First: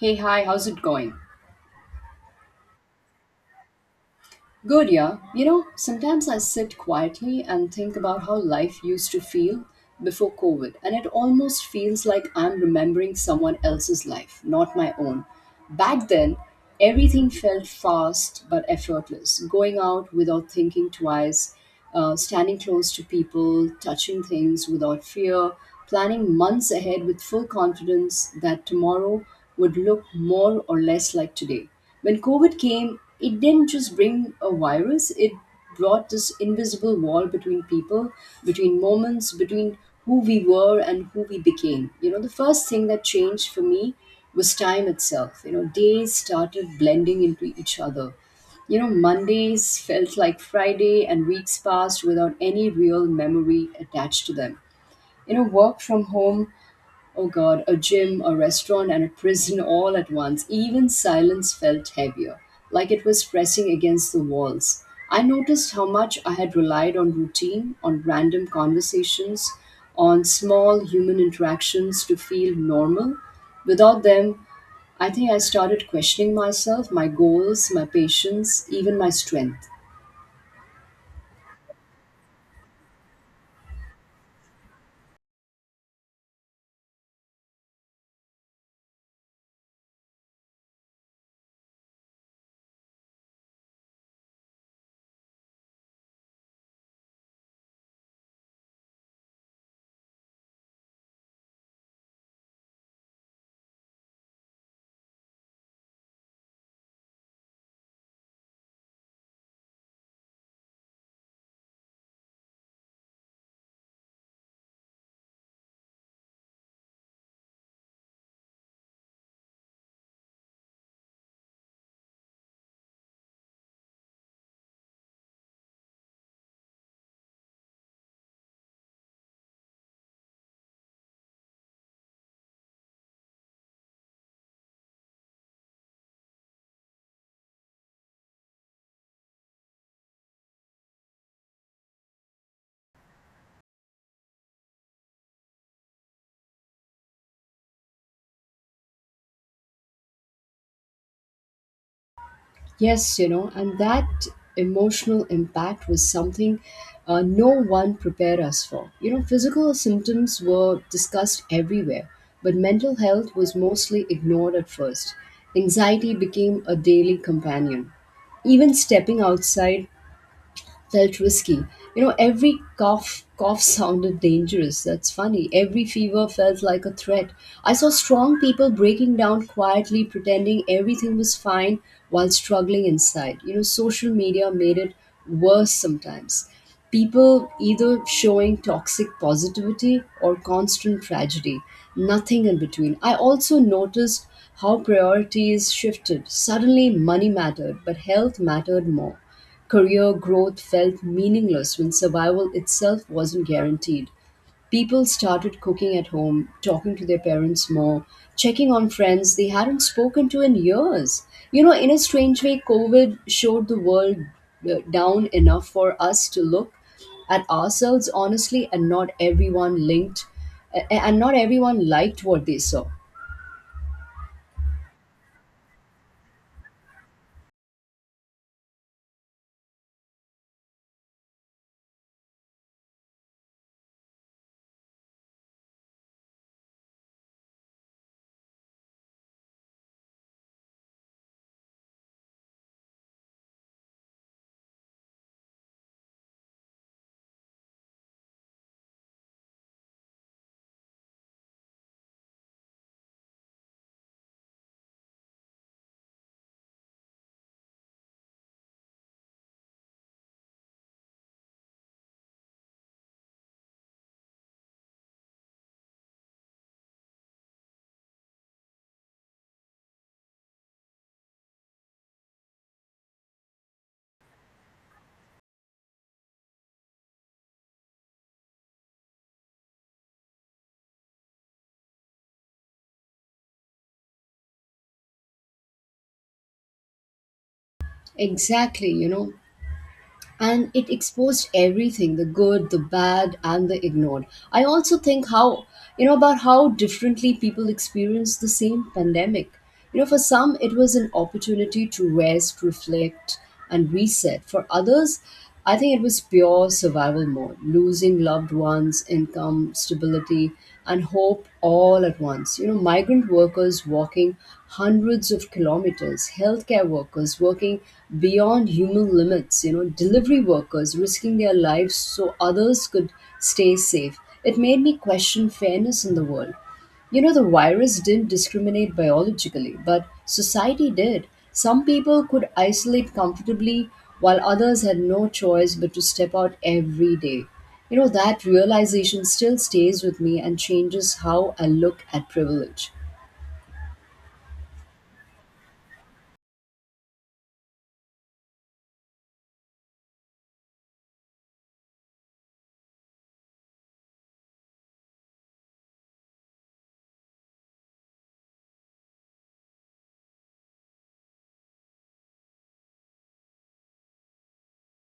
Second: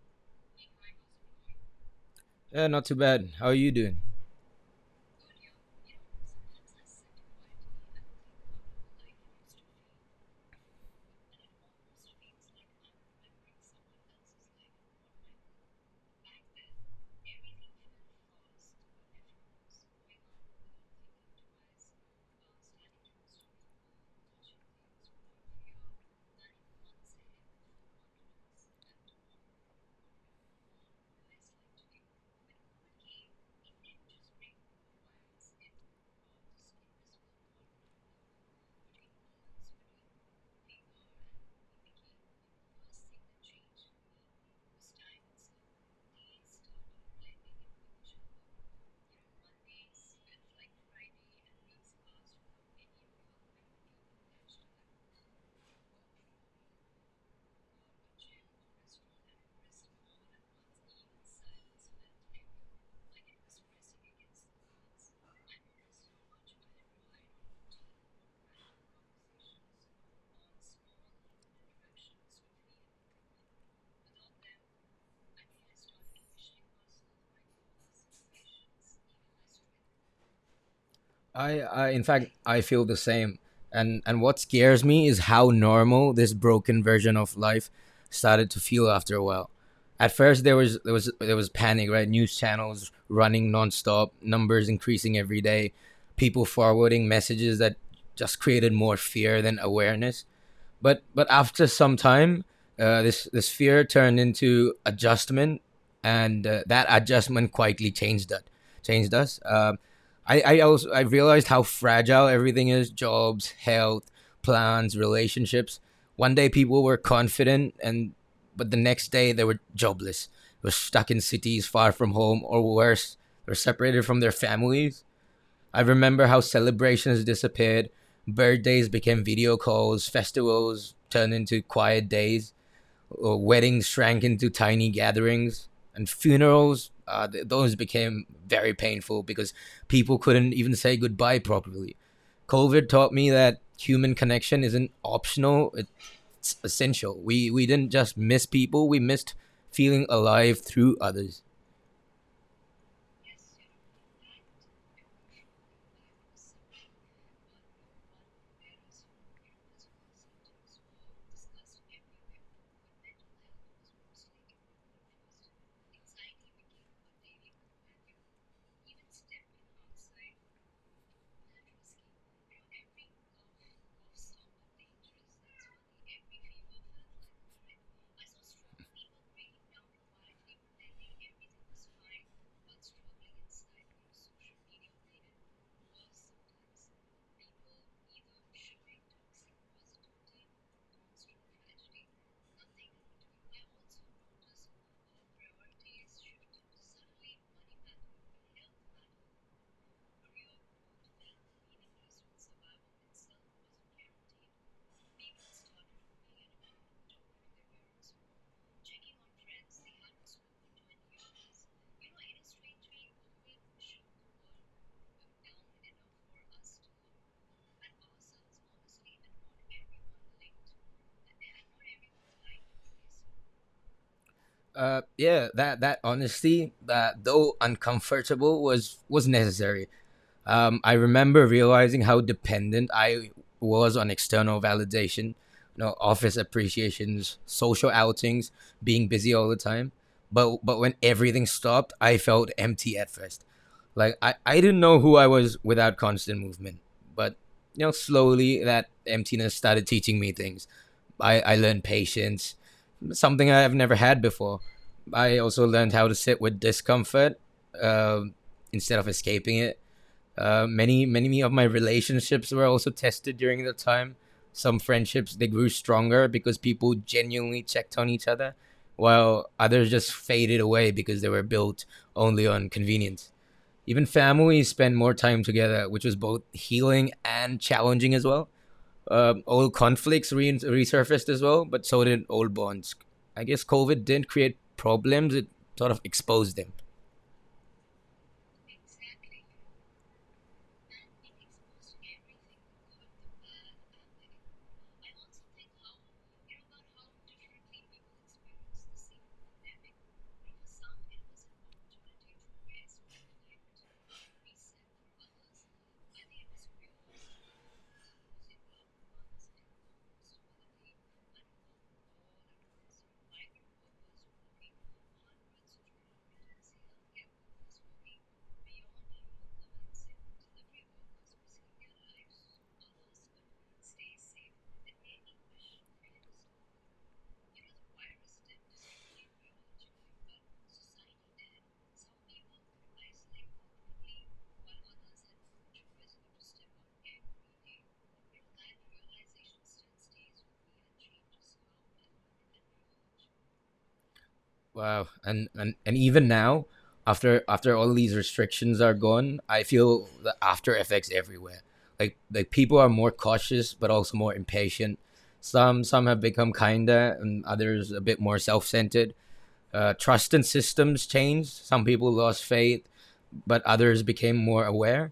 Hey, hi, how's it going? Yeah, not too bad. How are you doing? Good, yeah. Sometimes I sit quietly and think about how life used to feel before COVID, and it almost feels like I'm remembering someone else's life, not my own. Back then, everything felt fast but effortless. Going out without thinking twice, standing close to people, touching things without fear, planning months ahead with full confidence that tomorrow would look more or less like today. When COVID came, it didn't just bring a virus, it brought this invisible wall between people, between moments, between who we were and who we became. The first thing that changed for me was time itself. Days started blending into each other. Mondays felt like Friday, and weeks passed without any real memory attached to them. Work from home. Oh god, a gym, a restaurant, and a prison all at once. Even silence felt heavier, like it was pressing against the walls. I noticed how much I had relied on routine, on random conversations, on small human interactions to feel normal. Without them, I think I started questioning myself, my goals, my patience, even my strength. I in fact, I feel the same. And what scares me is how normal this broken version of life started to feel after a while. At first, there was panic, right? News channels running nonstop, numbers increasing every day, people forwarding messages that just created more fear than awareness. But after some time, this fear turned into adjustment, and that adjustment quietly changed us. I realized how fragile everything is: jobs, health, plans, relationships. One day people were confident, and but the next day they were jobless. They were stuck in cities far from home, or worse, they were separated from their families. I remember how celebrations disappeared, birthdays became video calls, festivals turned into quiet days, or weddings shrank into tiny gatherings, and funerals, those became very painful because people couldn't even say goodbye properly. COVID taught me that human connection isn't optional, it's essential. We didn't just miss people, we missed feeling alive through others. Yes, and that emotional impact was something no one prepared us for. Physical symptoms were discussed everywhere, but mental health was mostly ignored at first. Anxiety became a daily companion. Even stepping outside felt risky. Every cough sounded dangerous. That's funny. Every fever felt like a threat. I saw strong people breaking down quietly, pretending everything was fine while struggling inside. Social media made it worse sometimes, people either showing toxic positivity or constant tragedy, nothing in between. I also noticed how priorities shifted. Suddenly, money mattered, but health mattered more. Career growth felt meaningless when survival itself wasn't guaranteed. People started cooking at home, talking to their parents more, checking on friends they hadn't spoken to in years. In a strange way, COVID showed the world down enough for us to look at ourselves honestly, and not everyone liked what they saw. Yeah, that honesty, though uncomfortable, was necessary. I remember realizing how dependent I was on external validation, you know, office appreciations, social outings, being busy all the time. But when everything stopped, I felt empty at first, like I didn't know who I was without constant movement. But you know, slowly that emptiness started teaching me things. I learned patience, something I've never had before. I also learned how to sit with discomfort um instead of escaping it. Many of my relationships were also tested during the time. Some friendships, they grew stronger because people genuinely checked on each other, while others just faded away because they were built only on convenience. Even families spend more time together, which was both healing and challenging as well. Old conflicts resurfaced as well, but so did old bonds. I guess COVID didn't create problems; it sort of exposed them. Exactly, and it exposed everything, the good, the bad, and the ignored. I also think how you know about how differently people experience the same pandemic. For some, it was an opportunity to rest, reflect, and reset. For others, I think it was pure survival mode, losing loved ones, income, stability, and hope all at once. Migrant workers walking hundreds of kilometers, healthcare workers working beyond human limits, delivery workers risking their lives so others could stay safe. It made me question fairness in the world. The virus didn't discriminate biologically, but society did. Some people could isolate comfortably, while others had no choice but to step out every day. That realization still stays with me and changes how I look at privilege. Wow, and even now, after all these restrictions are gone, I feel the after effects everywhere. Like people are more cautious, but also more impatient. Some have become kinder, and others a bit more self centered. Trust in systems changed. Some people lost faith, but others became more aware.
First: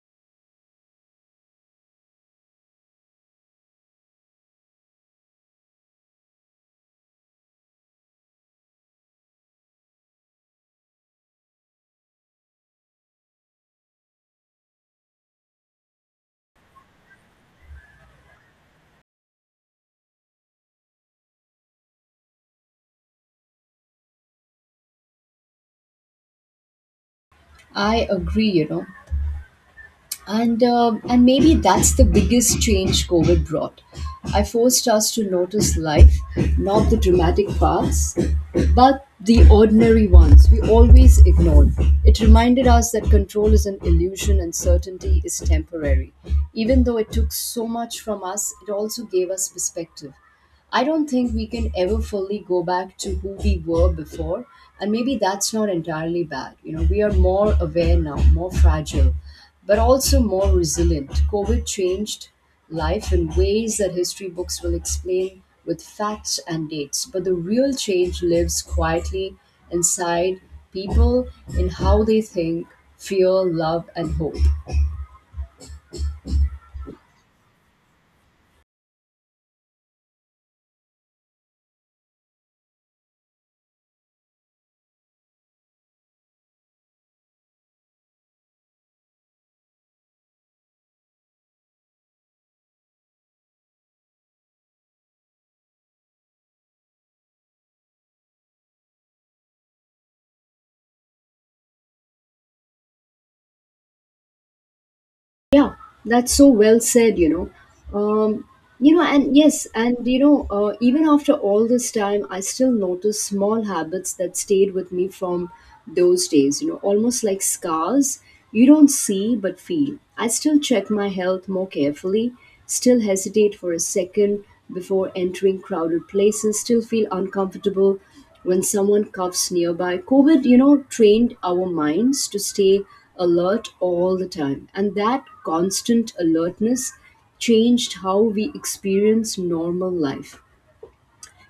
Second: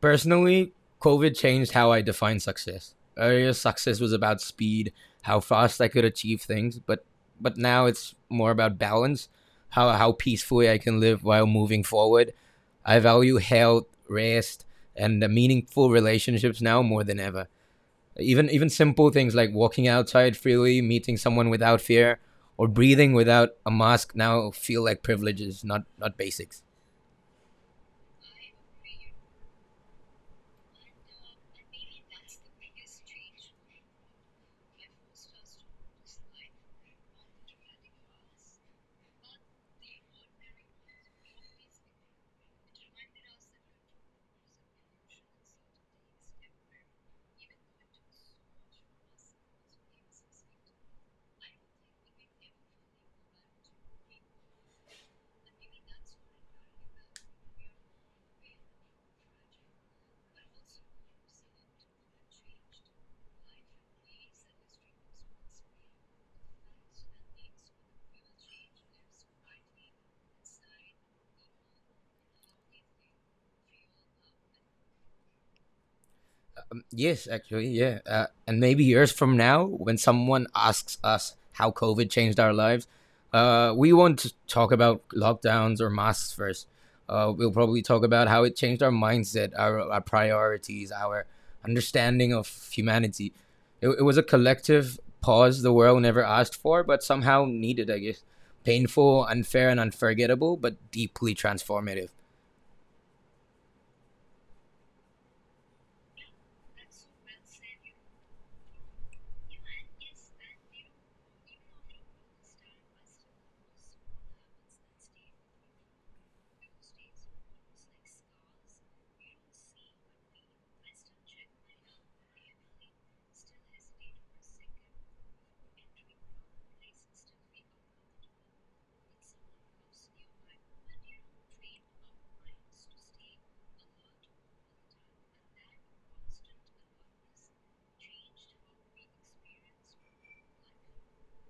Personally, COVID changed how I define success. Earlier, success was about speed, how fast I could achieve things, but now it's more about balance, how peacefully I can live while moving forward. I value health, rest, and the meaningful relationships now more than ever. Even simple things like walking outside freely, meeting someone without fear, or breathing without a mask now feel like privileges, not basics. I agree. And maybe that's the biggest change COVID brought. I forced us to notice life, not the dramatic parts, but the ordinary ones we always ignored. It reminded us that control is an illusion, and certainty is temporary. Even though it took so much from us, it also gave us perspective. I don't think we can ever fully go back to who we were before, and maybe that's not entirely bad. We are more aware now, more fragile, but also more resilient. COVID changed life in ways that history books will explain with facts and dates, but the real change lives quietly inside people, in how they think, feel, love, and hope. Yeah. And maybe years from now, when someone asks us how COVID changed our lives, we won't talk about lockdowns or masks first. We'll probably talk about how it changed our mindset, our priorities, our understanding of humanity. It was a collective pause the world never asked for, but somehow needed, I guess. Painful, unfair, and unforgettable, but deeply transformative. Yeah, that's so well said. And yes, even after all this time, I still notice small habits that stayed with me from those days, almost like scars you don't see but feel. I still check my health more carefully, still hesitate for a second before entering crowded places, still feel uncomfortable when someone coughs nearby. COVID, trained our minds to stay alert all the time. And that constant alertness changed how we experience normal life.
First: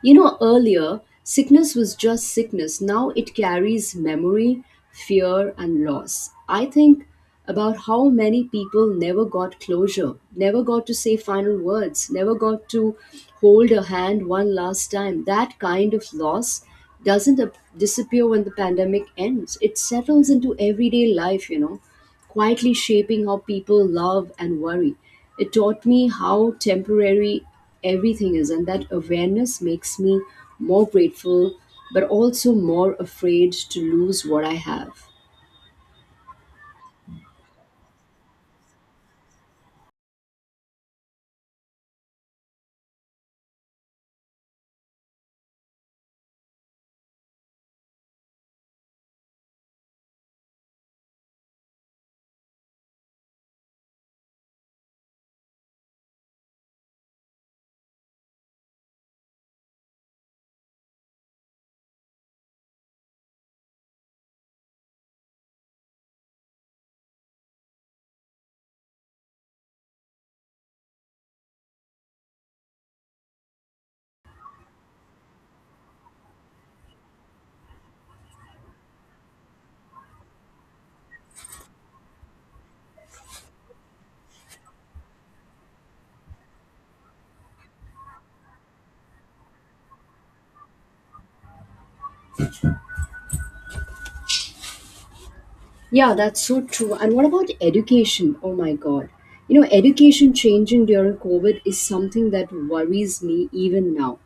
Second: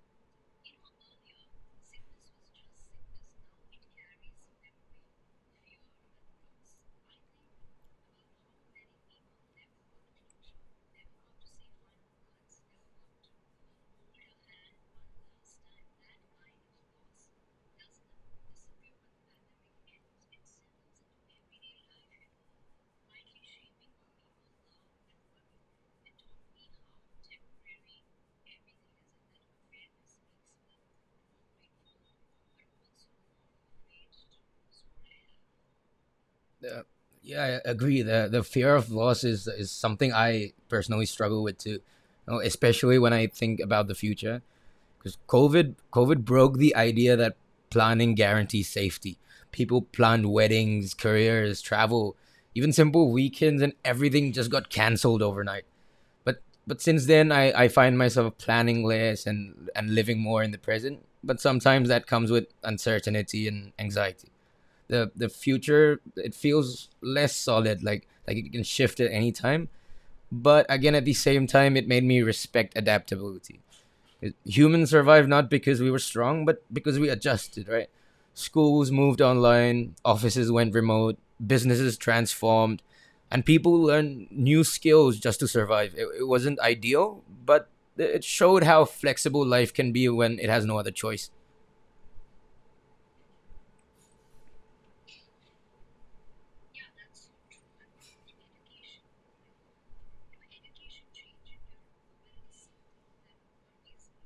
Earlier, sickness was just sickness. Now it carries memory, fear, and loss. I think about how many people never got closure, never got to say final words, never got to hold a hand one last time. That kind of loss doesn't disappear when the pandemic ends, it settles into everyday life, quietly shaping how people love and worry. It taught me how temporary everything is, and that awareness makes me more grateful but also more afraid to lose what I have. Yeah, I agree. The fear of loss is something I personally struggle with too, you know, especially when I think about the future. Because COVID broke the idea that planning guarantees safety. People planned weddings, careers, travel, even simple weekends, and everything just got cancelled overnight. But but since then, I find myself planning less and living more in the present. But sometimes that comes with uncertainty and anxiety. The future, it feels less solid, like it can shift at any time. But again, at the same time, it made me respect adaptability. Humans survived not because we were strong, but because we adjusted, right? Schools moved online, offices went remote, businesses transformed, and people learned new skills just to survive. It wasn't ideal, but it showed how flexible life can be when it has no other choice. Yeah, that's so true. And what about education? Oh my God. Education changing during COVID is something that worries me even now.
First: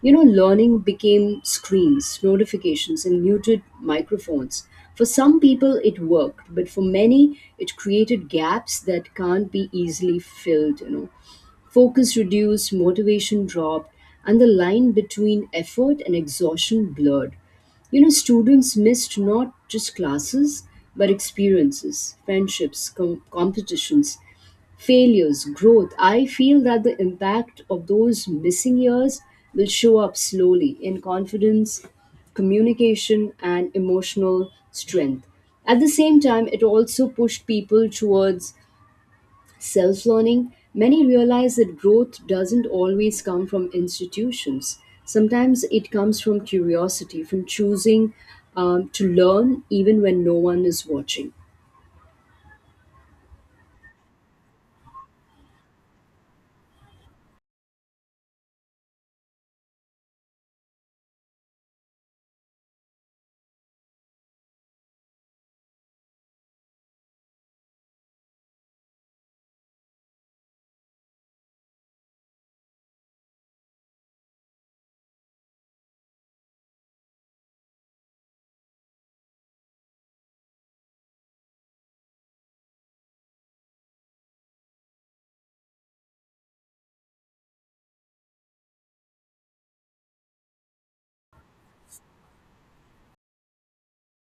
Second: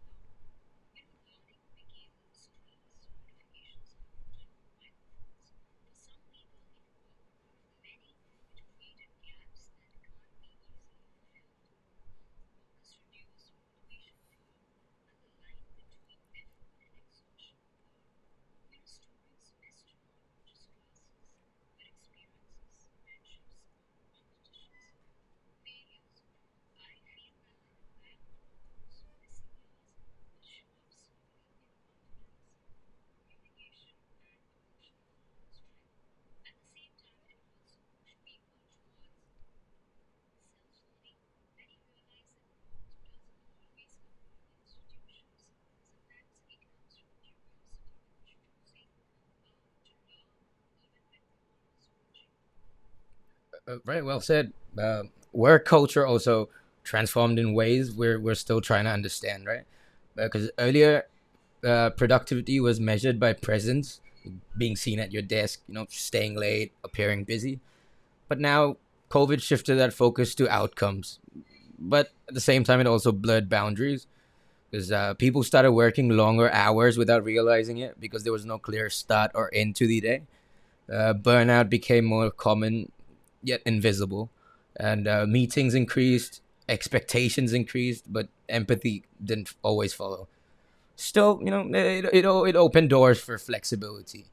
Learning became screens, notifications, and muted microphones. For some people, it worked, but for many, it created gaps that can't be easily filled. Focus reduced, motivation dropped, and the line between effort and exhaustion blurred. Students missed not just classes, but experiences, friendships, competitions, failures, growth. I feel that the impact of those missing years will show up slowly in confidence, communication, and emotional strength. At the same time, it also pushed people towards self learning. Many realize that growth doesn't always come from institutions. Sometimes it comes from curiosity, from choosing to learn even when no one is watching. Very well said. Uh, where culture also transformed in ways we're still trying to understand, right? Because earlier, productivity was measured by presence, being seen at your desk, you know, staying late, appearing busy. But now, COVID shifted that focus to outcomes. But at the same time, it also blurred boundaries because people started working longer hours without realizing it because there was no clear start or end to the day. Burnout became more common, yet invisible, and meetings increased, expectations increased, but empathy didn't always follow. Still, you know, it opened doors for flexibility.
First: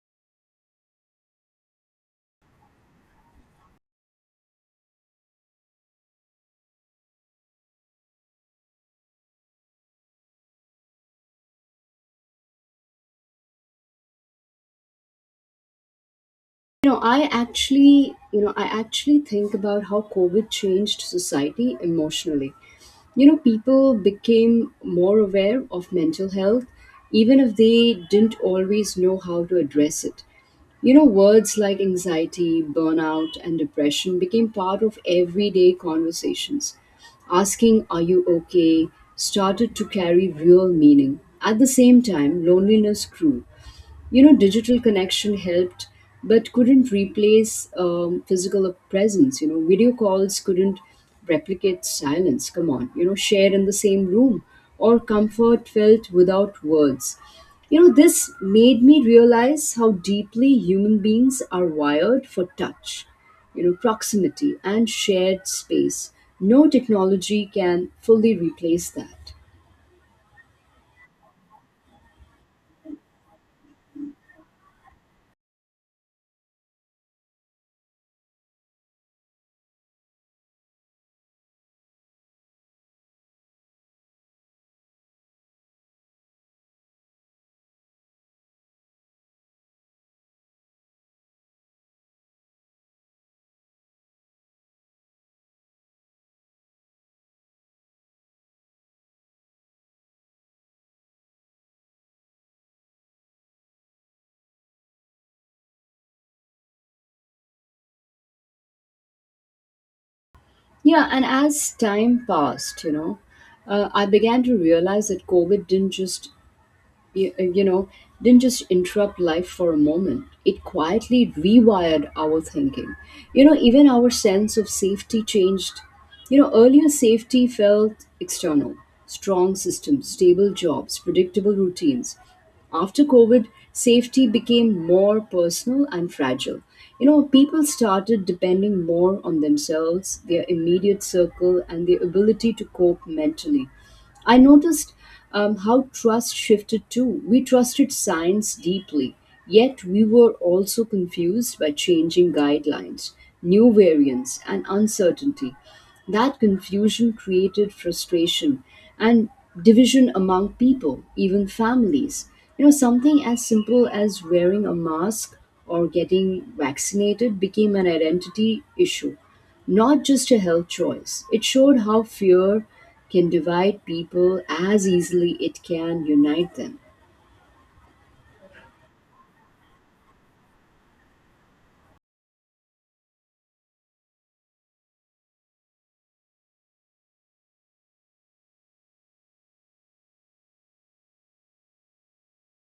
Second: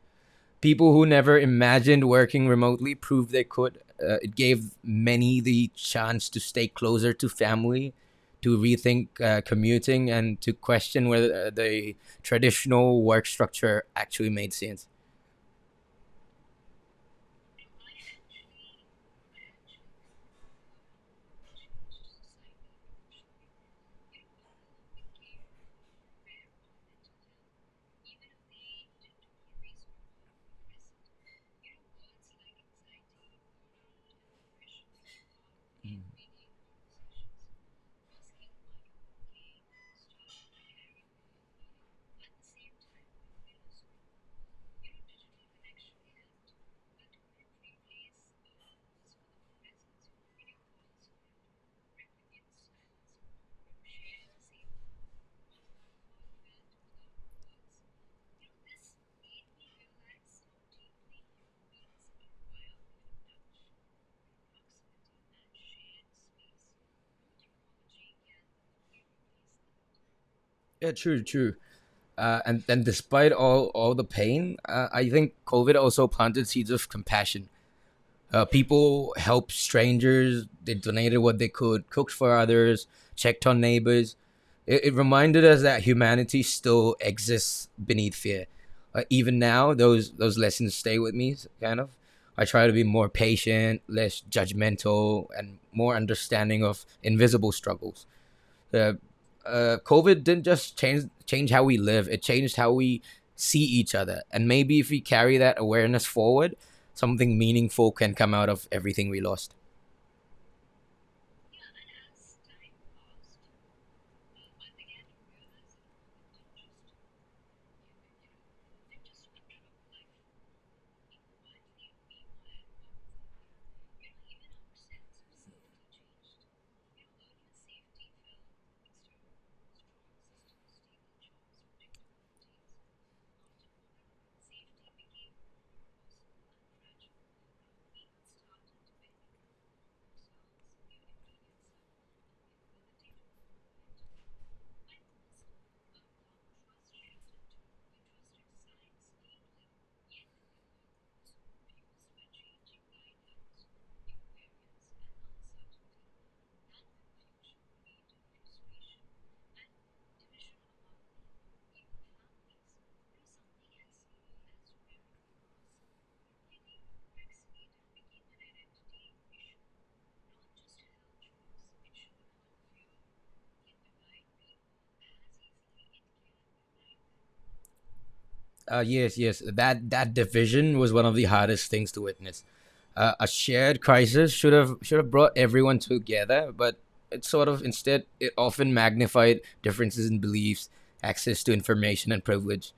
People who never imagined working remotely proved they could. It gave many the chance to stay closer to family, to rethink commuting, and to question whether the traditional work structure actually made sense. I actually think about how COVID changed society emotionally. People became more aware of mental health, even if they didn't always know how to address it. Words like anxiety, burnout, and depression became part of everyday conversations. Asking, "Are you okay?" started to carry real meaning. At the same time, loneliness grew. Digital connection helped but couldn't replace physical presence. Video calls couldn't replicate silence, come on, share in the same room, or comfort felt without words. This made me realize how deeply human beings are wired for touch, proximity, and shared space. No technology can fully replace that. Yeah, true, true. And then, despite all the pain, I think COVID also planted seeds of compassion. People helped strangers. They donated what they could, cooked for others, checked on neighbors. It reminded us that humanity still exists beneath fear. Even now, those lessons stay with me. Kind of, I try to be more patient, less judgmental, and more understanding of invisible struggles. Uh, COVID didn't just change how we live; it changed how we see each other. And maybe if we carry that awareness forward, something meaningful can come out of everything we lost. Yeah, and as time passed, I began to realize that COVID didn't just you you know, didn't just interrupt life for a moment. It quietly rewired our thinking. Even our sense of safety changed. Earlier, safety felt external, strong systems, stable jobs, predictable routines. After COVID, safety became more personal and fragile. People started depending more on themselves, their immediate circle, and their ability to cope mentally. I noticed how trust shifted too. We trusted science deeply, yet we were also confused by changing guidelines, new variants, and uncertainty. That confusion created frustration and division among people, even families. Something as simple as wearing a mask or getting vaccinated became an identity issue, not just a health choice. It showed how fear can divide people as easily it can unite them. Yes, that division was one of the hardest things to witness. A shared crisis should have brought everyone together, but it sort of, instead, it often magnified differences in beliefs, access to information, and privilege.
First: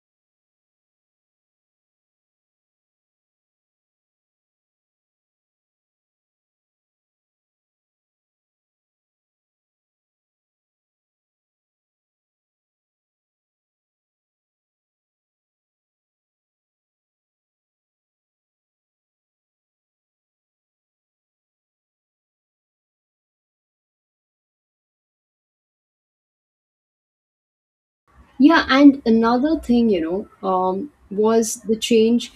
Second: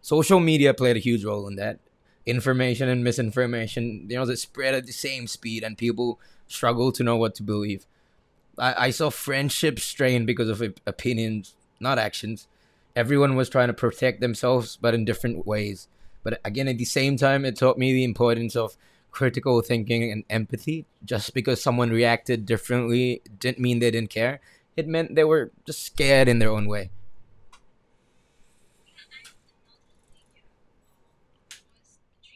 Social media played a huge role in that. Information and misinformation, you know, they spread at the same speed, and people struggle to know what to believe. I saw friendships strain because of opinions, not actions. Everyone was trying to protect themselves, but in different ways. But again, at the same time, it taught me the importance of critical thinking and empathy. Just because someone reacted differently didn't mean they didn't care. It meant they were just scared in their own way. Yeah, and another thing was the change.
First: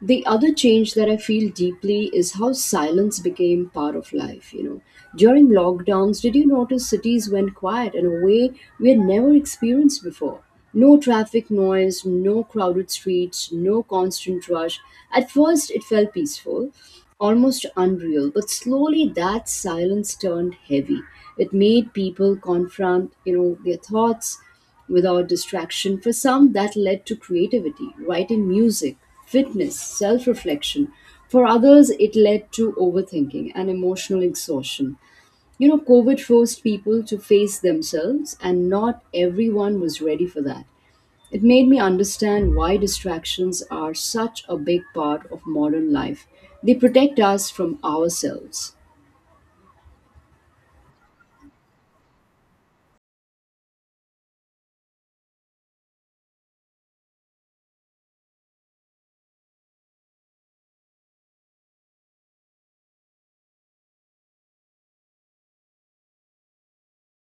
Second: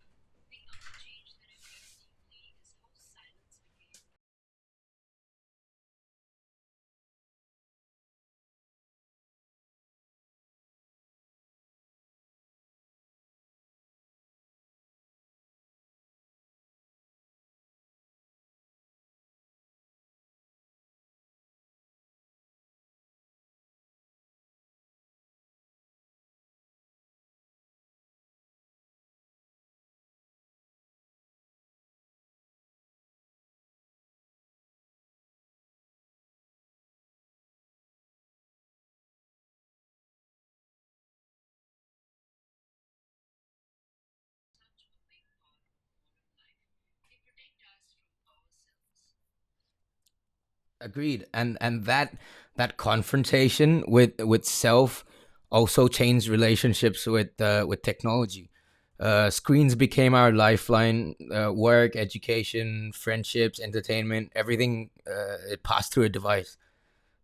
The other change that I feel deeply is how silence became part of life. During lockdowns, did you notice cities went quiet in a way we had never experienced before? No traffic noise, no crowded streets, no constant rush. At first, it felt peaceful, almost unreal, but slowly that silence turned heavy. It made people confront, their thoughts without distraction. For some, that led to creativity, writing, music, fitness, self reflection. For others, it led to overthinking and emotional exhaustion. COVID forced people to face themselves, and not everyone was ready for that. It made me understand why distractions are such a big part of modern life. They protect us from ourselves. Agreed. And that confrontation with self also changed relationships with technology. Screens became our lifeline. Work, education, friendships, entertainment, everything, it passed through a device.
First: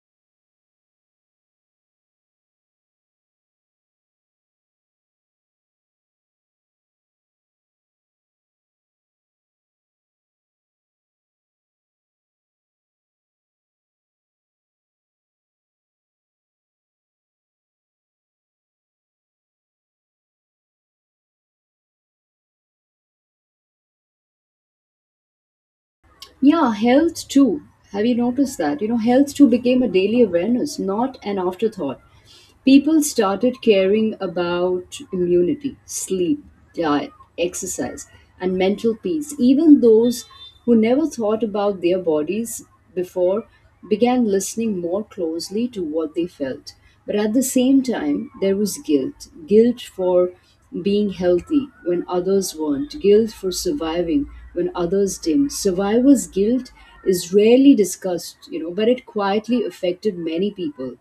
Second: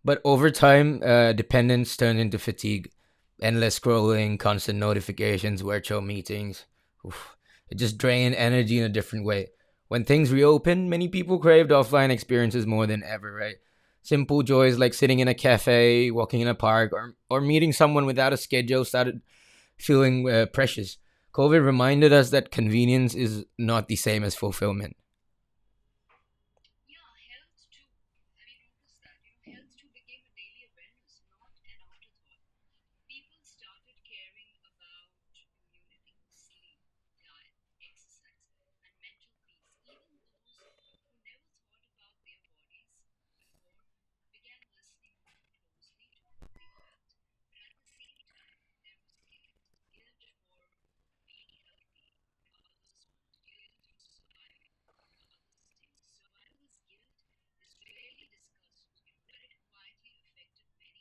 But over time, dependence turned into fatigue, endless scrolling, constant notifications, virtual meetings. Oof. It just drained energy in a different way. When things reopened, many people craved offline experiences more than ever, right? Simple joys like sitting in a cafe, walking in a park, or meeting someone without a schedule started feeling precious. COVID reminded us that convenience is not the same as fulfillment. Yeah, health too. Have you noticed that? Health too became a daily awareness, not an afterthought. People started caring about immunity, sleep, diet, exercise, and mental peace. Even those who never thought about their bodies before began listening more closely to what they felt. But at the same time, there was guilt for being healthy when others weren't, guilt for surviving when others didn't. Survivor's guilt is rarely discussed, but it quietly affected many people.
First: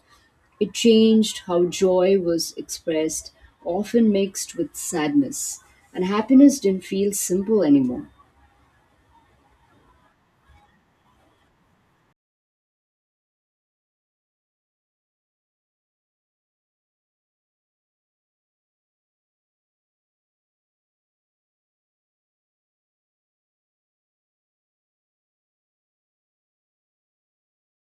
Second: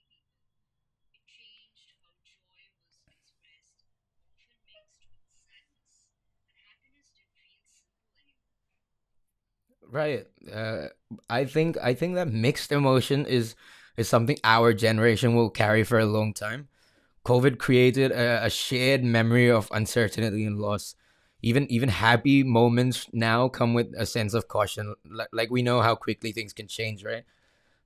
It changed how joy was expressed, often mixed with sadness, and happiness didn't feel simple anymore. Right. Uh, I think that mixed emotion is something our generation will carry for a long time. COVID created a shared memory of uncertainty and loss. Even happy moments now come with a sense of caution. Like, we know how quickly things can change, right?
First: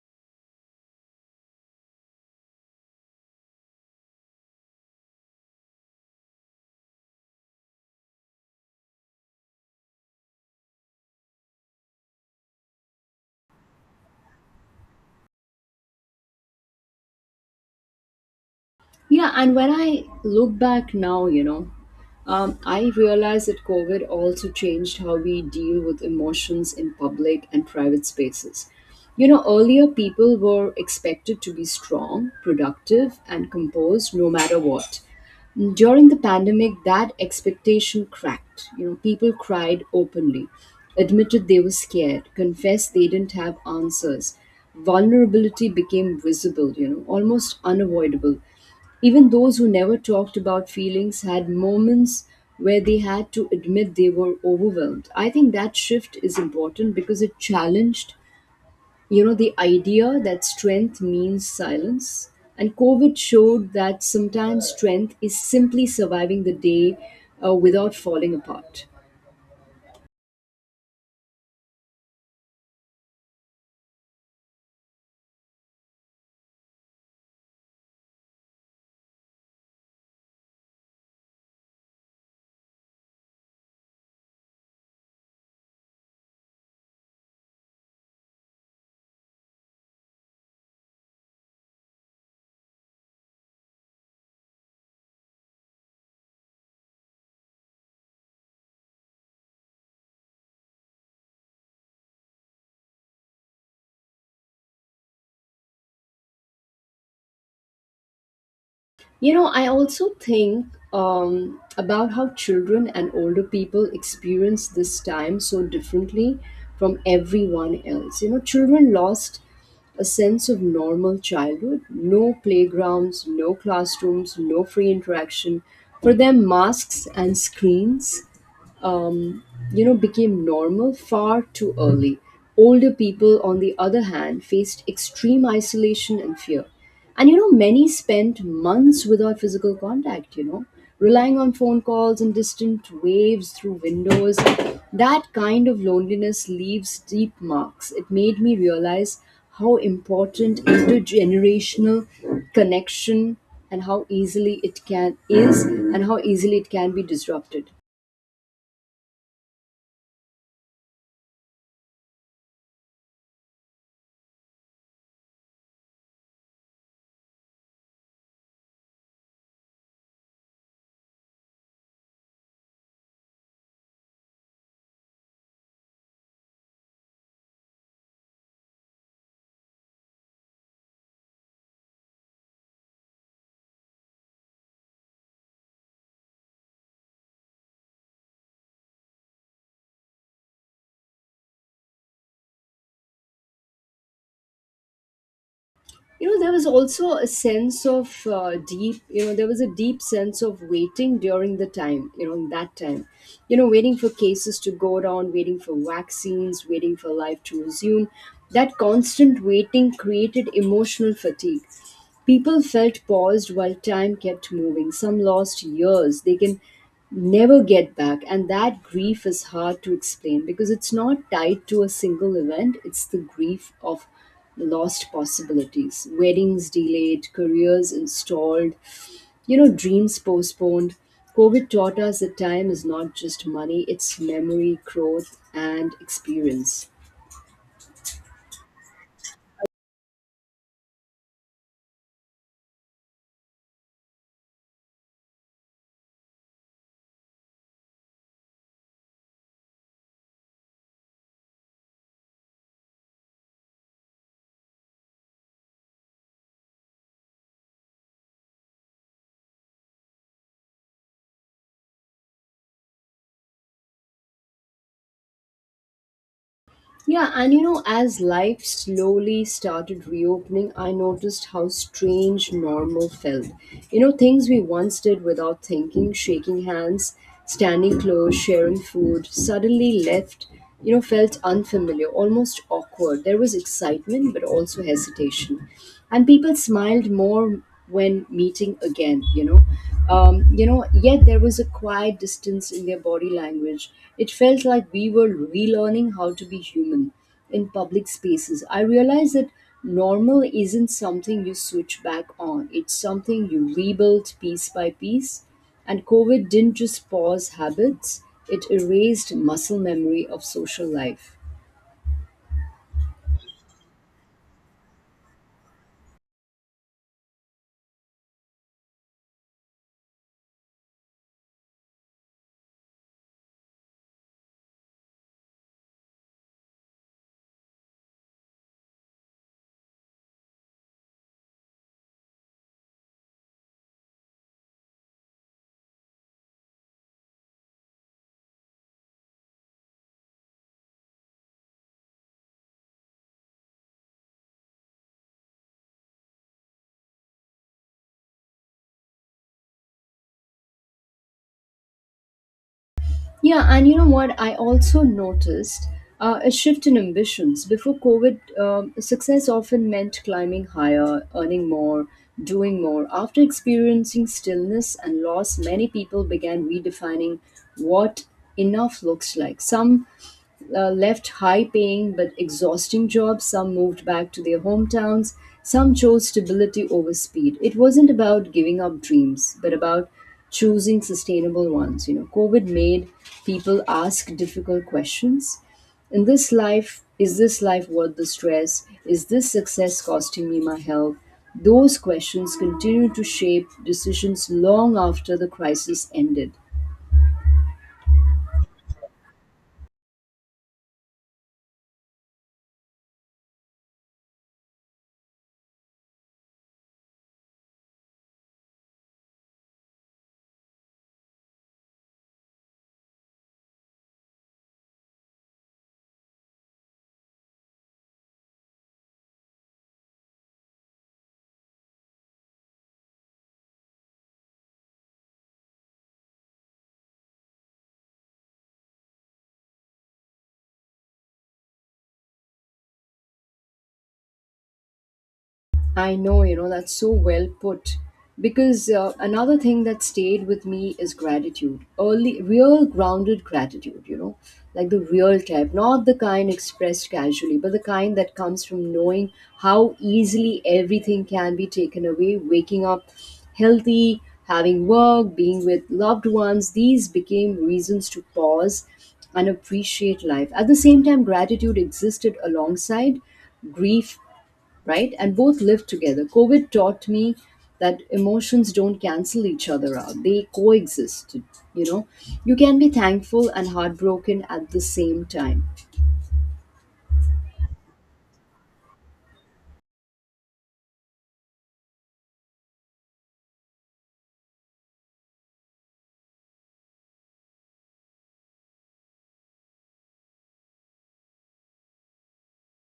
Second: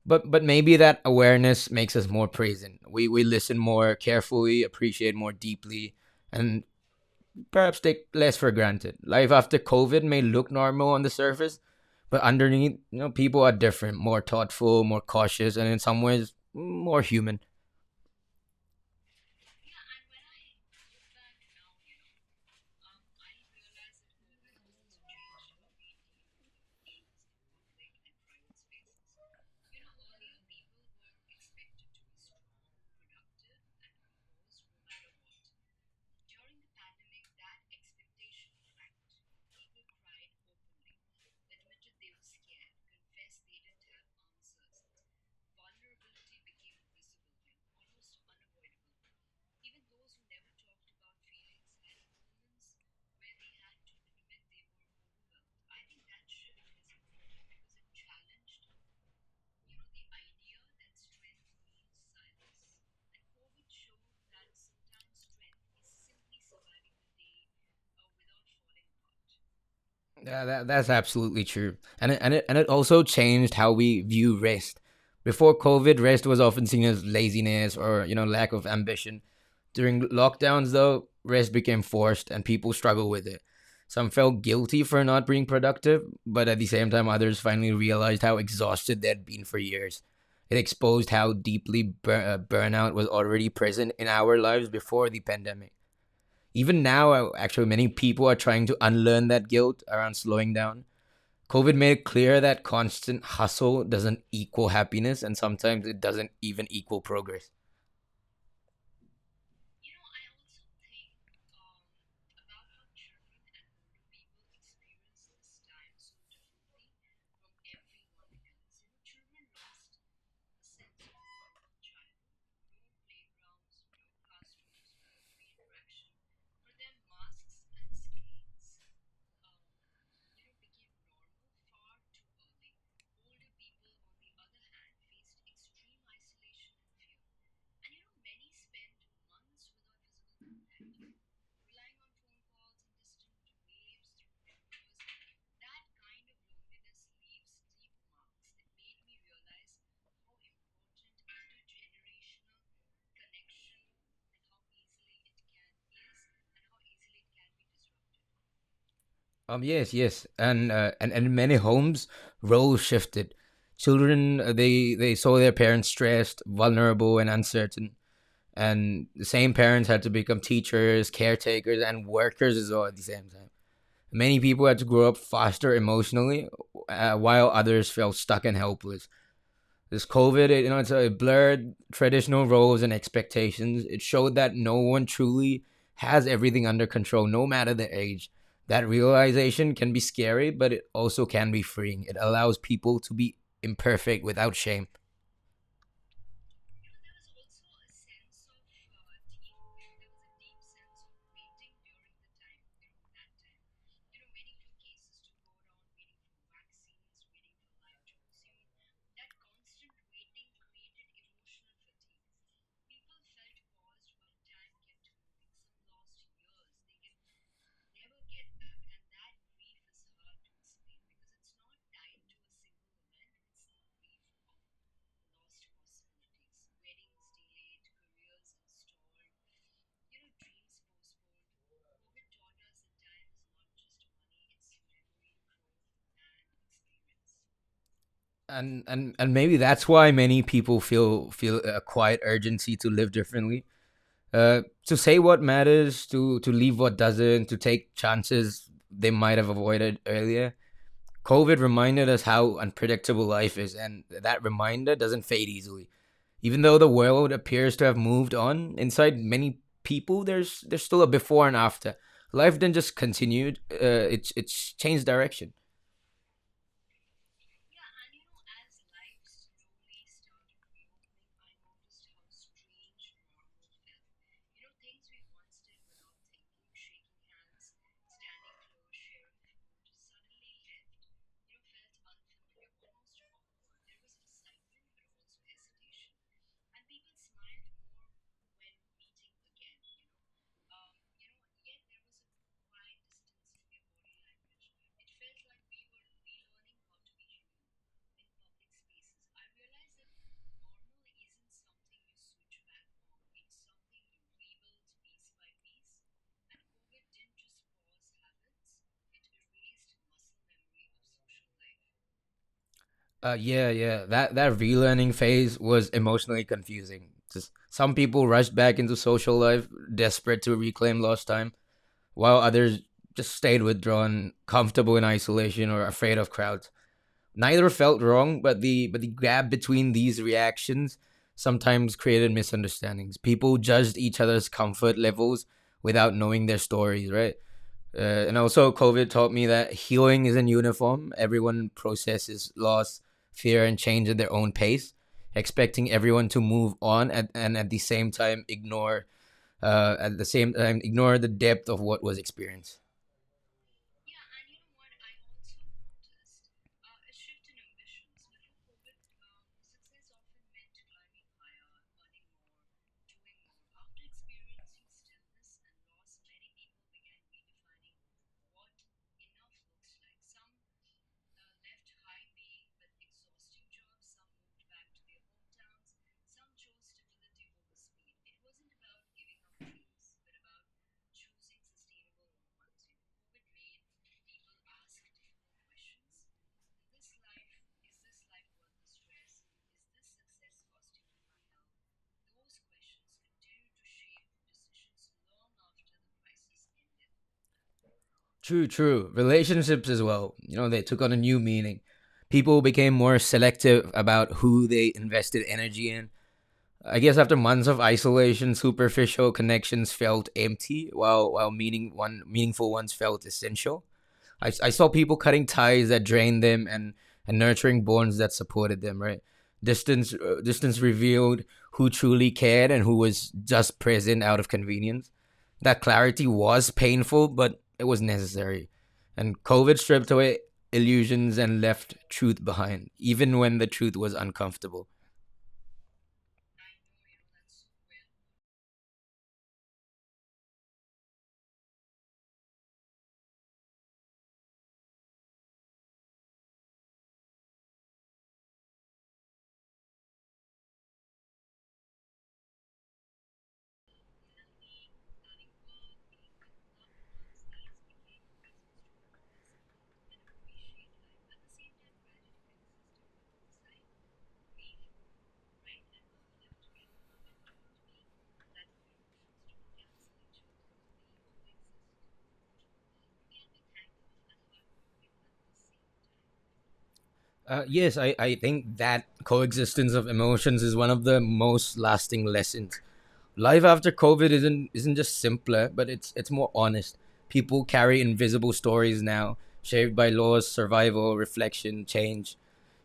But maybe that awareness makes us more present. We listen more carefully, appreciate more deeply, and perhaps take less for granted. Life after COVID may look normal on the surface, but underneath, you know, people are different, more thoughtful, more cautious, and in some ways, more human. Yeah, and when I look back now, I realize that COVID also changed how we deal with emotions in public and private spaces. Earlier, people were expected to be strong, productive, and composed no matter what. During the pandemic, that expectation cracked. People cried openly, admitted they were scared, confessed they didn't have answers. Vulnerability became visible, almost unavoidable. Even those who never talked about feelings had moments where they had to admit they were overwhelmed. I think that shift is important because it challenged, you know, the idea that strength means silence. And COVID showed that sometimes strength is simply surviving the day without falling apart. Yeah, that's absolutely true, and it also changed how we view rest. Before COVID, rest was often seen as laziness or, you know, lack of ambition. During lockdowns, though, rest became forced, and people struggle with it. Some felt guilty for not being productive, but at the same time, others finally realized how exhausted they'd been for years. It exposed how deeply burnout was already present in our lives before the pandemic. Even now, actually, many people are trying to unlearn that guilt around slowing down. COVID made it clear that constant hustle doesn't equal happiness, and sometimes it doesn't even equal progress. You know, I also think about how children and older people experience this time so differently from everyone else. You know, children lost a sense of normal childhood: no playgrounds, no classrooms, no free interaction. For them, masks and screens um, became normal far too early. Older people, on the other hand, faced extreme isolation and fear. And you know, many spent months without physical contact, you know, relying on phone calls and distant waves through windows. That kind of loneliness leaves deep marks. It made me realize how important intergenerational connection and how easily it can be disrupted. Yes, and in many homes, roles shifted. Children, they saw their parents stressed, vulnerable, and uncertain, and the same parents had to become teachers, caretakers, and workers as well at the same time. Many people had to grow up faster emotionally, while others felt stuck and helpless. This COVID, you know, it blurred traditional roles and expectations. It showed that no one truly has everything under control, no matter the age. That realization can be scary, but it also can be freeing. It allows people to be imperfect without shame. You know, there was also a sense of deep you know there was a deep sense of waiting during the time, you know, in that time, you know, waiting for cases to go down, waiting for vaccines, waiting for life to resume. That constant waiting created emotional fatigue. People felt paused while time kept moving. Some lost years they can never get back, and that grief is hard to explain because it's not tied to a single event. It's the grief of lost possibilities, weddings delayed, careers installed, you know, dreams postponed. COVID taught us that time is not just money, it's memory, growth, and experience. And maybe that's why many people feel a quiet urgency to live differently, to say what matters, to leave what doesn't, to take chances they might have avoided earlier. COVID reminded us how unpredictable life is, and that reminder doesn't fade easily. Even though the world appears to have moved on, inside many people, there's still a before and after. Life didn't just continue; it's changed direction. Yeah, and you know, as life slowly started reopening, I noticed how strange normal felt. You know, things we once did without thinking, shaking hands, standing close, sharing food, suddenly left, you know, felt unfamiliar, almost awkward. There was excitement, but also hesitation. And people smiled more when meeting again, yet there was a quiet distance in their body language. It felt like we were relearning how to be human in public spaces. I realized that normal isn't something you switch back on, it's something you rebuild piece by piece. And COVID didn't just pause habits, it erased muscle memory of social life. Yeah, yeah. That relearning phase was emotionally confusing. Just some people rushed back into social life, desperate to reclaim lost time, while others just stayed withdrawn, comfortable in isolation, or afraid of crowds. Neither felt wrong, but the gap between these reactions sometimes created misunderstandings. People judged each other's comfort levels without knowing their stories, right? And also, COVID taught me that healing isn't uniform. Everyone processes loss, fear, and change at their own pace. Expecting everyone to move on at, and at the same time ignore at the same time ignore the depth of what was experienced. Yeah, and you know what? I also noticed a shift in ambitions. Before COVID, success often meant climbing higher, earning more, doing more. After experiencing stillness and loss, many people began redefining what enough looks like. Some left high paying but exhausting jobs, some moved back to their hometowns, some chose stability over speed. It wasn't about giving up dreams, but about choosing sustainable ones. You know, COVID made people ask difficult questions. Is this life worth the stress? Is this success costing me my health? Those questions continue to shape decisions long after the crisis ended. True, true. Relationships as well. You know, they took on a new meaning. People became more selective about who they invested energy in. I guess after months of isolation, superficial connections felt empty, while meaningful ones felt essential. I saw people cutting ties that drained them and nurturing bonds that supported them, right? Distance revealed who truly cared and who was just present out of convenience. That clarity was painful, but it was necessary. And COVID stripped away illusions and left truth behind, even when the truth was uncomfortable. I know, you know, that's so well put. Because another thing that stayed with me is gratitude. Early, real grounded gratitude, you know, like the real type, not the kind expressed casually, but the kind that comes from knowing how easily everything can be taken away, waking up healthy, having work, being with loved ones. These became reasons to pause and appreciate life. At the same time, gratitude existed alongside grief, right? And both lived together. COVID taught me that emotions don't cancel each other out, they coexist. You know, you can be thankful and heartbroken at the same time. Yes, I think that coexistence of emotions is one of the most lasting lessons life after COVID isn't just simpler, but it's more honest. People carry invisible stories now, shaped by laws, survival, reflection, change.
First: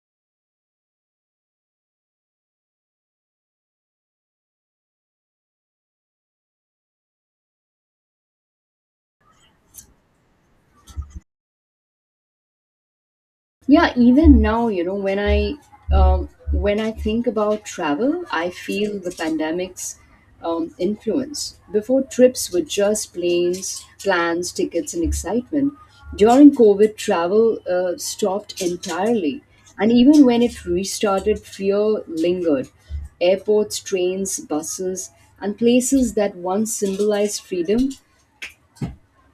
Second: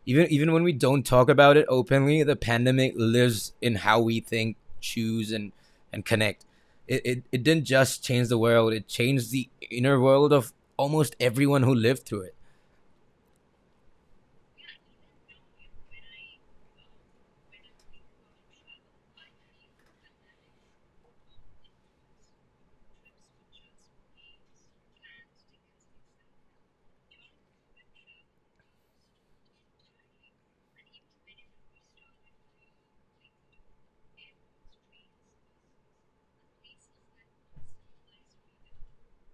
Even when we don't talk about it openly, the pandemic lives in how we think, choose, and connect. It didn't just change the world; it changed the inner world of almost everyone who lived through it. Yeah, even now, you know, when I think about travel, I feel the pandemic's influence. Before, trips were just planes, plans, tickets, and excitement. During COVID, travel stopped entirely, and even when it restarted, fear lingered. Airports, trains, buses, and places that once symbolized freedom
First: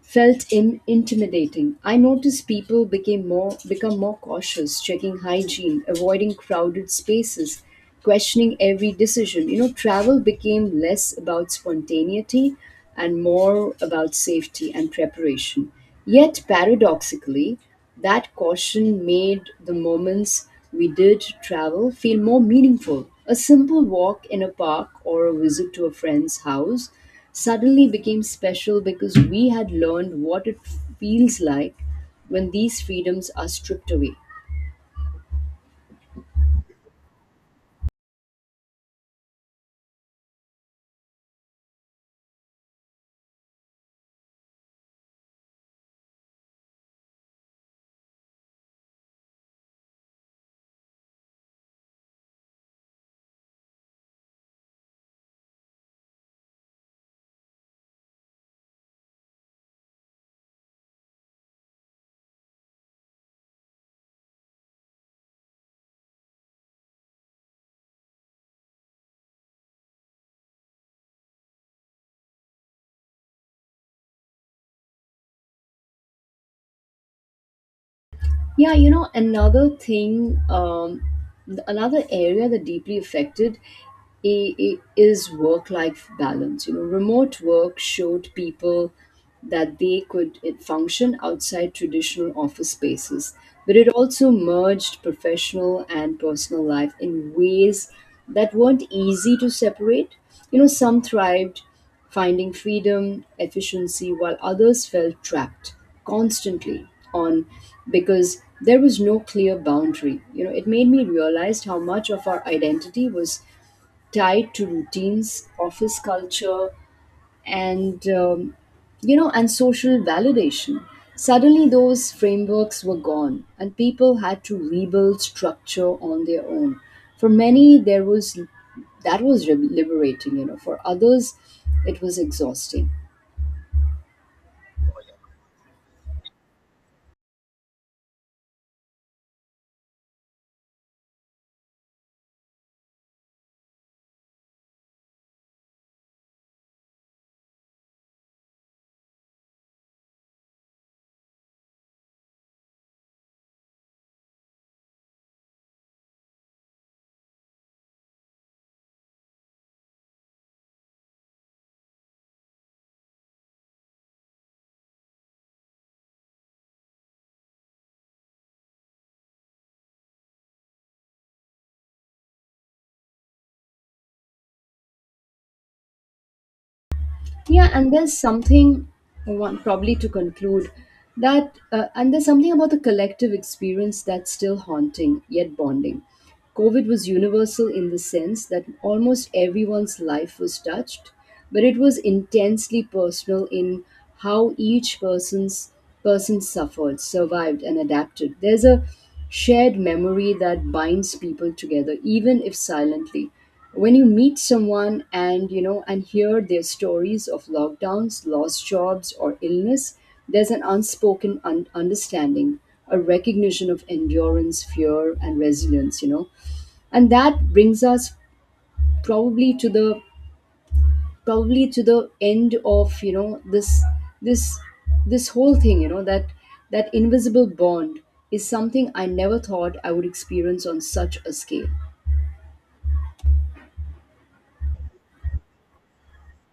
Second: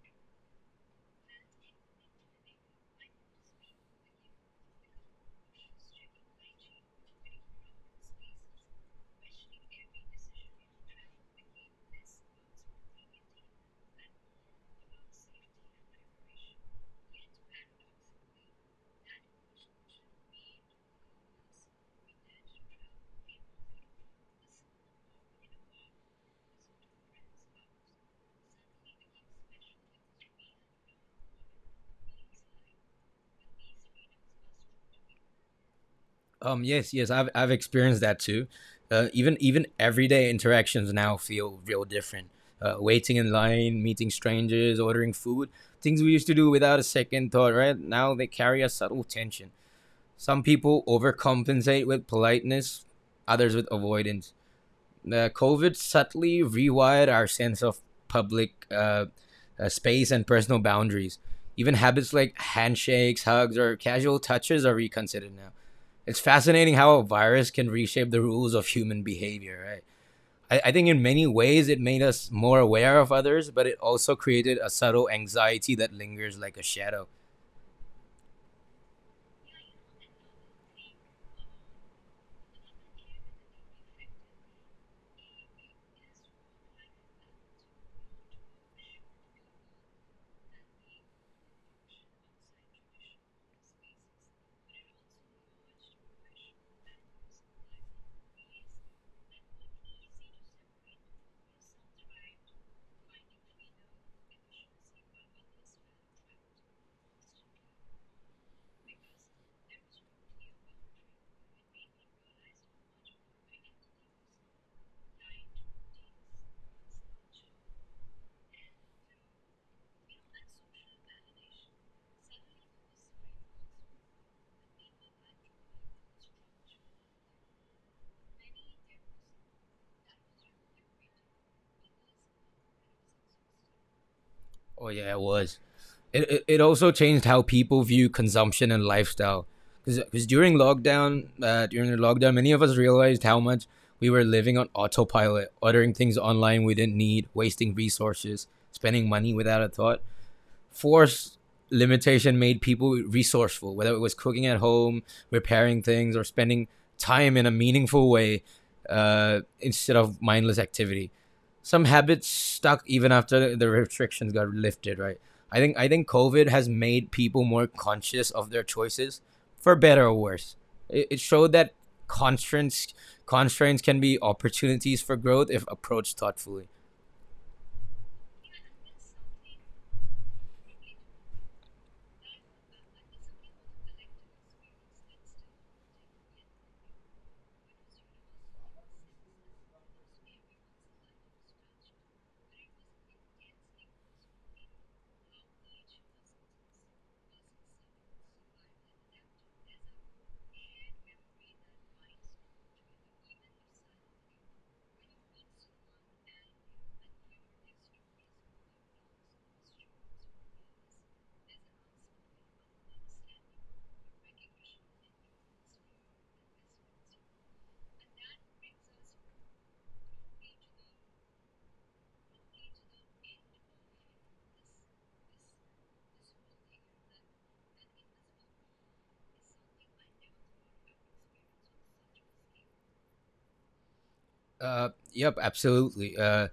felt in intimidating. I noticed people became more become more cautious, checking hygiene, avoiding crowded spaces, questioning every decision. You know, travel became less about spontaneity and more about safety and preparation. Yet paradoxically, that caution made the moments we did travel feel more meaningful. A simple walk in a park or a visit to a friend's house suddenly became special because we had learned what it feels like when these freedoms are stripped away. Yes. Yes. I've experienced that too. Even everyday interactions now feel real different. Waiting in line, meeting strangers, ordering food, things we used to do without a second thought. Right now, they carry a subtle tension. Some people overcompensate with politeness, others with avoidance. COVID subtly rewired our sense of public space and personal boundaries. Even habits like handshakes, hugs, or casual touches are reconsidered now. It's fascinating how a virus can reshape the rules of human behavior, right? I think in many ways it made us more aware of others, but it also created a subtle anxiety that lingers like a shadow. Yeah, you know, another thing, another area that deeply affected is work life balance. You know, remote work showed people that they could it function outside traditional office spaces, but it also merged professional and personal life in ways that weren't easy to separate. You know, some thrived finding freedom, efficiency, while others felt trapped constantly on because there was no clear boundary. You know, it made me realize how much of our identity was tied to routines, office culture, and you know and social validation. Suddenly those frameworks were gone and people had to rebuild structure on their own. For many, there was that was re- liberating, you know. For others, it was exhausting. Oh, yeah, it was. It also changed how people view consumption and lifestyle. Because during the lockdown, many of us realized how much we were living on autopilot, ordering things online we didn't need, wasting resources, spending money without a thought. Force limitation made people resourceful, whether it was cooking at home, repairing things, or spending time in a meaningful way instead of mindless activity. Some habits stuck even after the restrictions got lifted, right? I think COVID has made people more conscious of their choices, for better or worse. It showed that constraints constraints can be opportunities for growth if approached thoughtfully. Yeah, and there's something, one probably to conclude, that, and there's something about the collective experience that's still haunting, yet bonding. COVID was universal in the sense that almost everyone's life was touched, but it was intensely personal in how each person suffered, survived, and adapted. There's a shared memory that binds people together, even if silently. When you meet someone and you know and hear their stories of lockdowns, lost jobs, or illness, there's an unspoken understanding, a recognition of endurance, fear, and resilience, you know. And that brings us probably to the probably to the end of, you know, this this whole thing, you know, that that invisible bond is something I never thought I would experience on such a scale. Yep, absolutely. Uh,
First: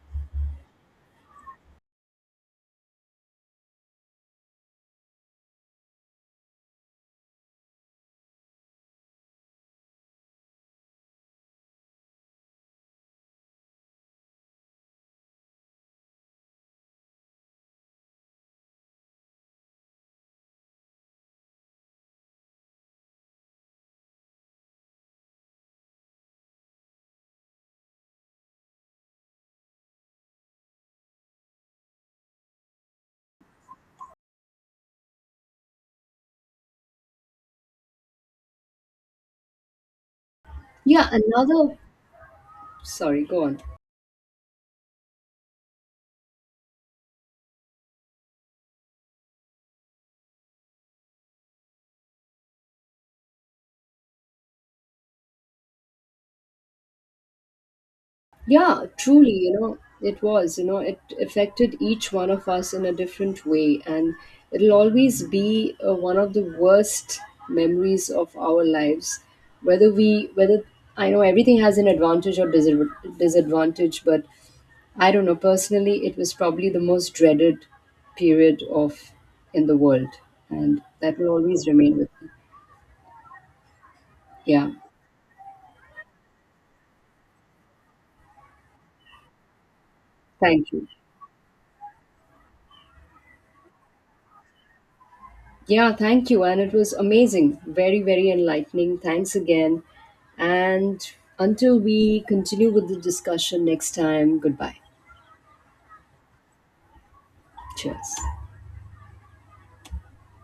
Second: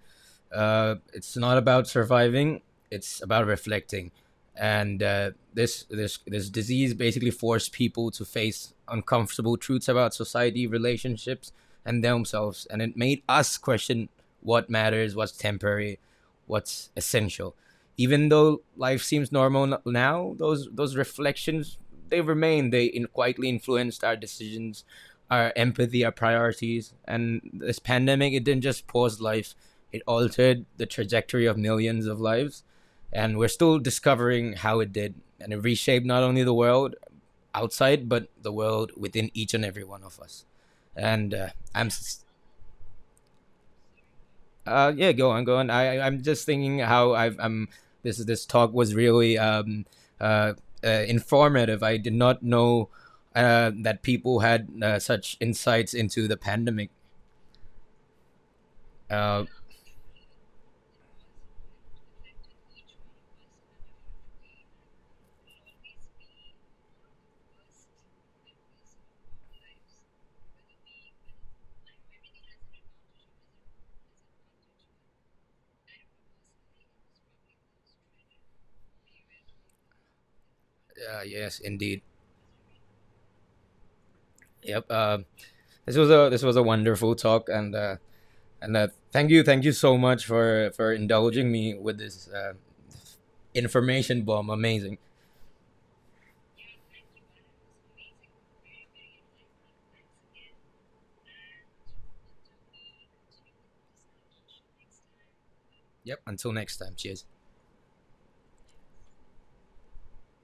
uh, It's not about surviving; it's about reflecting. And this disease basically forced people to face uncomfortable truths about society, relationships, and themselves. And it made us question what matters, what's temporary, what's essential. Even though life seems normal now, those reflections they remain. They quietly influenced our decisions, our empathy, our priorities. And this pandemic, it didn't just pause life, it altered the trajectory of millions of lives. And we're still discovering how it did. And it reshaped not only the world outside, but the world within each and every one of us. Yeah, And uh, another. I'm, Sorry, go on. Yeah, go on, go on. I am just thinking how I'm, this talk was really uh, informative. I did not know that people had such insights into the pandemic. Yeah, truly, Uh, you know, it was, you know, it affected each one of us in a different way. And it'll always be one of the worst memories of our lives. Whether I know everything has an advantage or disadvantage, but I don't know, personally, it was probably the most dreaded period of in the world. And that will yes, always remain indeed. with me. Yeah. Yep. This was a wonderful talk, and thank you so much for Thank you. Indulging me with this information bomb. Amazing. Yeah, thank you. And it was amazing. Very, very enlightening. Thanks again. And until we continue with the discussion next time, goodbye. Yep. Until next time. Cheers. Cheers.